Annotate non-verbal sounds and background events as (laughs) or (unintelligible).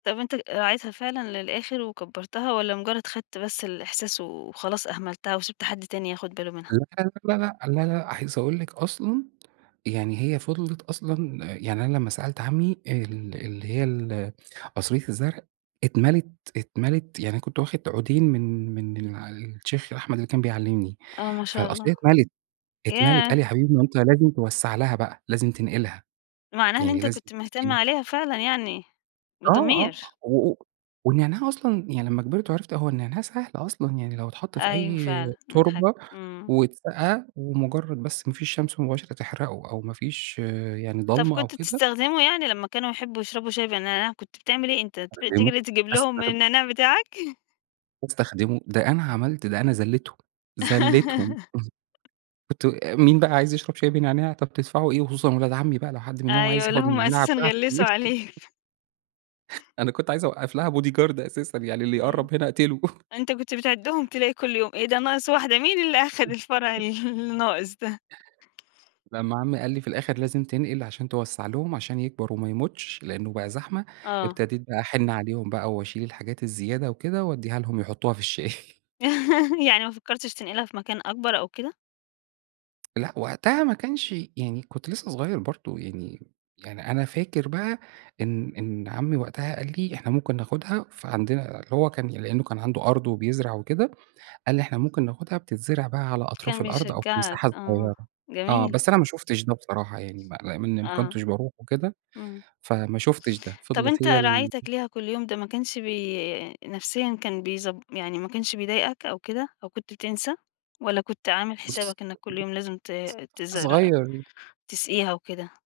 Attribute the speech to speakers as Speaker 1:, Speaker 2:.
Speaker 1: طب، أنت راعيتها فعلًا للآخر وكبرتها؟ والّا مجرد خدت بس الإحساس وخلاص أهملتها وسِبت حد تاني ياخد باله منها؟
Speaker 2: لا لا لأ، لا لا لا لأ، عايز أقول لِك أصلًا يعني هي فضلِت أصلًا يعني أنا لمّا سألت عمي ال اللي هي ال قصرية الزرع اتملت، اتملت. يعني أنا كنت واخد عودين من من الشيخ أحمد اللي كان بيعلمني.
Speaker 1: آه، ما شاء
Speaker 2: فالقصرية
Speaker 1: الله.
Speaker 2: اتملت، اتملت. قال
Speaker 1: ياه!
Speaker 2: لي: "يا حبيبي، ما أنت لازم توسع لها بقى، لازم تنقلها،
Speaker 1: معناها إن
Speaker 2: يعني
Speaker 1: أنت
Speaker 2: لازم
Speaker 1: كنت مهتم
Speaker 2: تسقيها"
Speaker 1: عليها فعلًا يعني،
Speaker 2: آه، آه،
Speaker 1: بضمير.
Speaker 2: و والنعناع أصلًا يعني لمّا كبرت وعرفت هو النعناع سهل أصلًا، يعني لو اتحط في
Speaker 1: أيوه
Speaker 2: أي
Speaker 1: فعلًا، امم، حلو،
Speaker 2: تربة،
Speaker 1: امم.
Speaker 2: واتسقى ومجرد بس ما فيش شمس مباشرة تحرقه أو ما فيش يعني
Speaker 1: طب،
Speaker 2: ضلمة أو
Speaker 1: كنت
Speaker 2: كده.
Speaker 1: بتستخدمه؟ يعني لمّا كانوا يحبوا يشربوا شاي بالنعناع، كنت بتعمل إيه؟ أنت ت
Speaker 2: استخدمه،
Speaker 1: تجري تجيب لهم
Speaker 2: استخ
Speaker 1: من النعناع بتاعك؟ (chuckles)
Speaker 2: أستخدمه؟ ده أنا عملت ده أنا ذليتهم، ذليتهم. (unintelligible)
Speaker 1: (laughs)
Speaker 2: كنت مين بقى عايز يشرب شاي بنعناع؟ طب، تدفعوا إيه؟ خصوصًا ولاد عمي بقى لو حد منهم عايز
Speaker 1: أيوه، اللي
Speaker 2: ياخد من
Speaker 1: هم
Speaker 2: النعناع
Speaker 1: أساسا
Speaker 2: بتاعي
Speaker 1: غلسوا
Speaker 2: (unintelligible)
Speaker 1: عليك.
Speaker 2: أنا كنت عايزة أوقف لها body guard أساسًا يعني اللي
Speaker 1: إمم.
Speaker 2: يقرب هنا أقتله. (chuckles)
Speaker 1: أنت كنت بتعدهم تلاقي كل يوم. إيه ده ناقص واحدة؟ مين اللي أخد الفرع
Speaker 2: (unintelligible)
Speaker 1: ال الناقص ده.
Speaker 2: لمّا عمي قال لي في الآخر: "لازم تنقل عشان توسع لهم عشان يكبر، وما يموتش، لأنه بقى زحمة."
Speaker 1: آه.
Speaker 2: ابتديت بقى أحن عليهم بقى وأشيل الحاجات الزيادة وكده، وأديها لهم يحطوها في الشاي. (chuckles)
Speaker 1: (chuckles) يعني ما فكرتش تنقلها في مكان أكبر أو كده؟
Speaker 2: لأ، وقتها ما كانش يعني كنت لسه صغير برضه يعني يعني أنا فاكر بقى إن إن عمي وقتها قال لي: "إحنا ممكن ناخدها، فعندنا" اللي هو كان لأنه كان عنده أرض وبيزرع وكده، قال لي: "إحنا ممكن ناخدها، بتتزرع بقى على أطراف
Speaker 1: كان
Speaker 2: الأرض أو في
Speaker 1: بيشجعك
Speaker 2: مساحة
Speaker 1: آه،
Speaker 2: صغيرة." آه،
Speaker 1: جميل.
Speaker 2: بس أنا ما شفتش ده بصراحة يعني، ما (unintelligible)
Speaker 1: آه.
Speaker 2: كنتش باروح وكده
Speaker 1: إمم.
Speaker 2: فما شفتش ده.
Speaker 1: طب،
Speaker 2: فضلت
Speaker 1: أنت
Speaker 2: هي ال
Speaker 1: رعايتك ليها كل يوم ده ما كانش بي نفسيًا كان بيز يعني ما كانش بيضايقك أو كده؟ أو كنت بتنسى؟ والّا كنت عامل
Speaker 2: بُص
Speaker 1: حسابك إنك كل يوم لازم ت
Speaker 2: (unintelligible)
Speaker 1: تزرع
Speaker 2: صغير.
Speaker 1: تسقيها وكده؟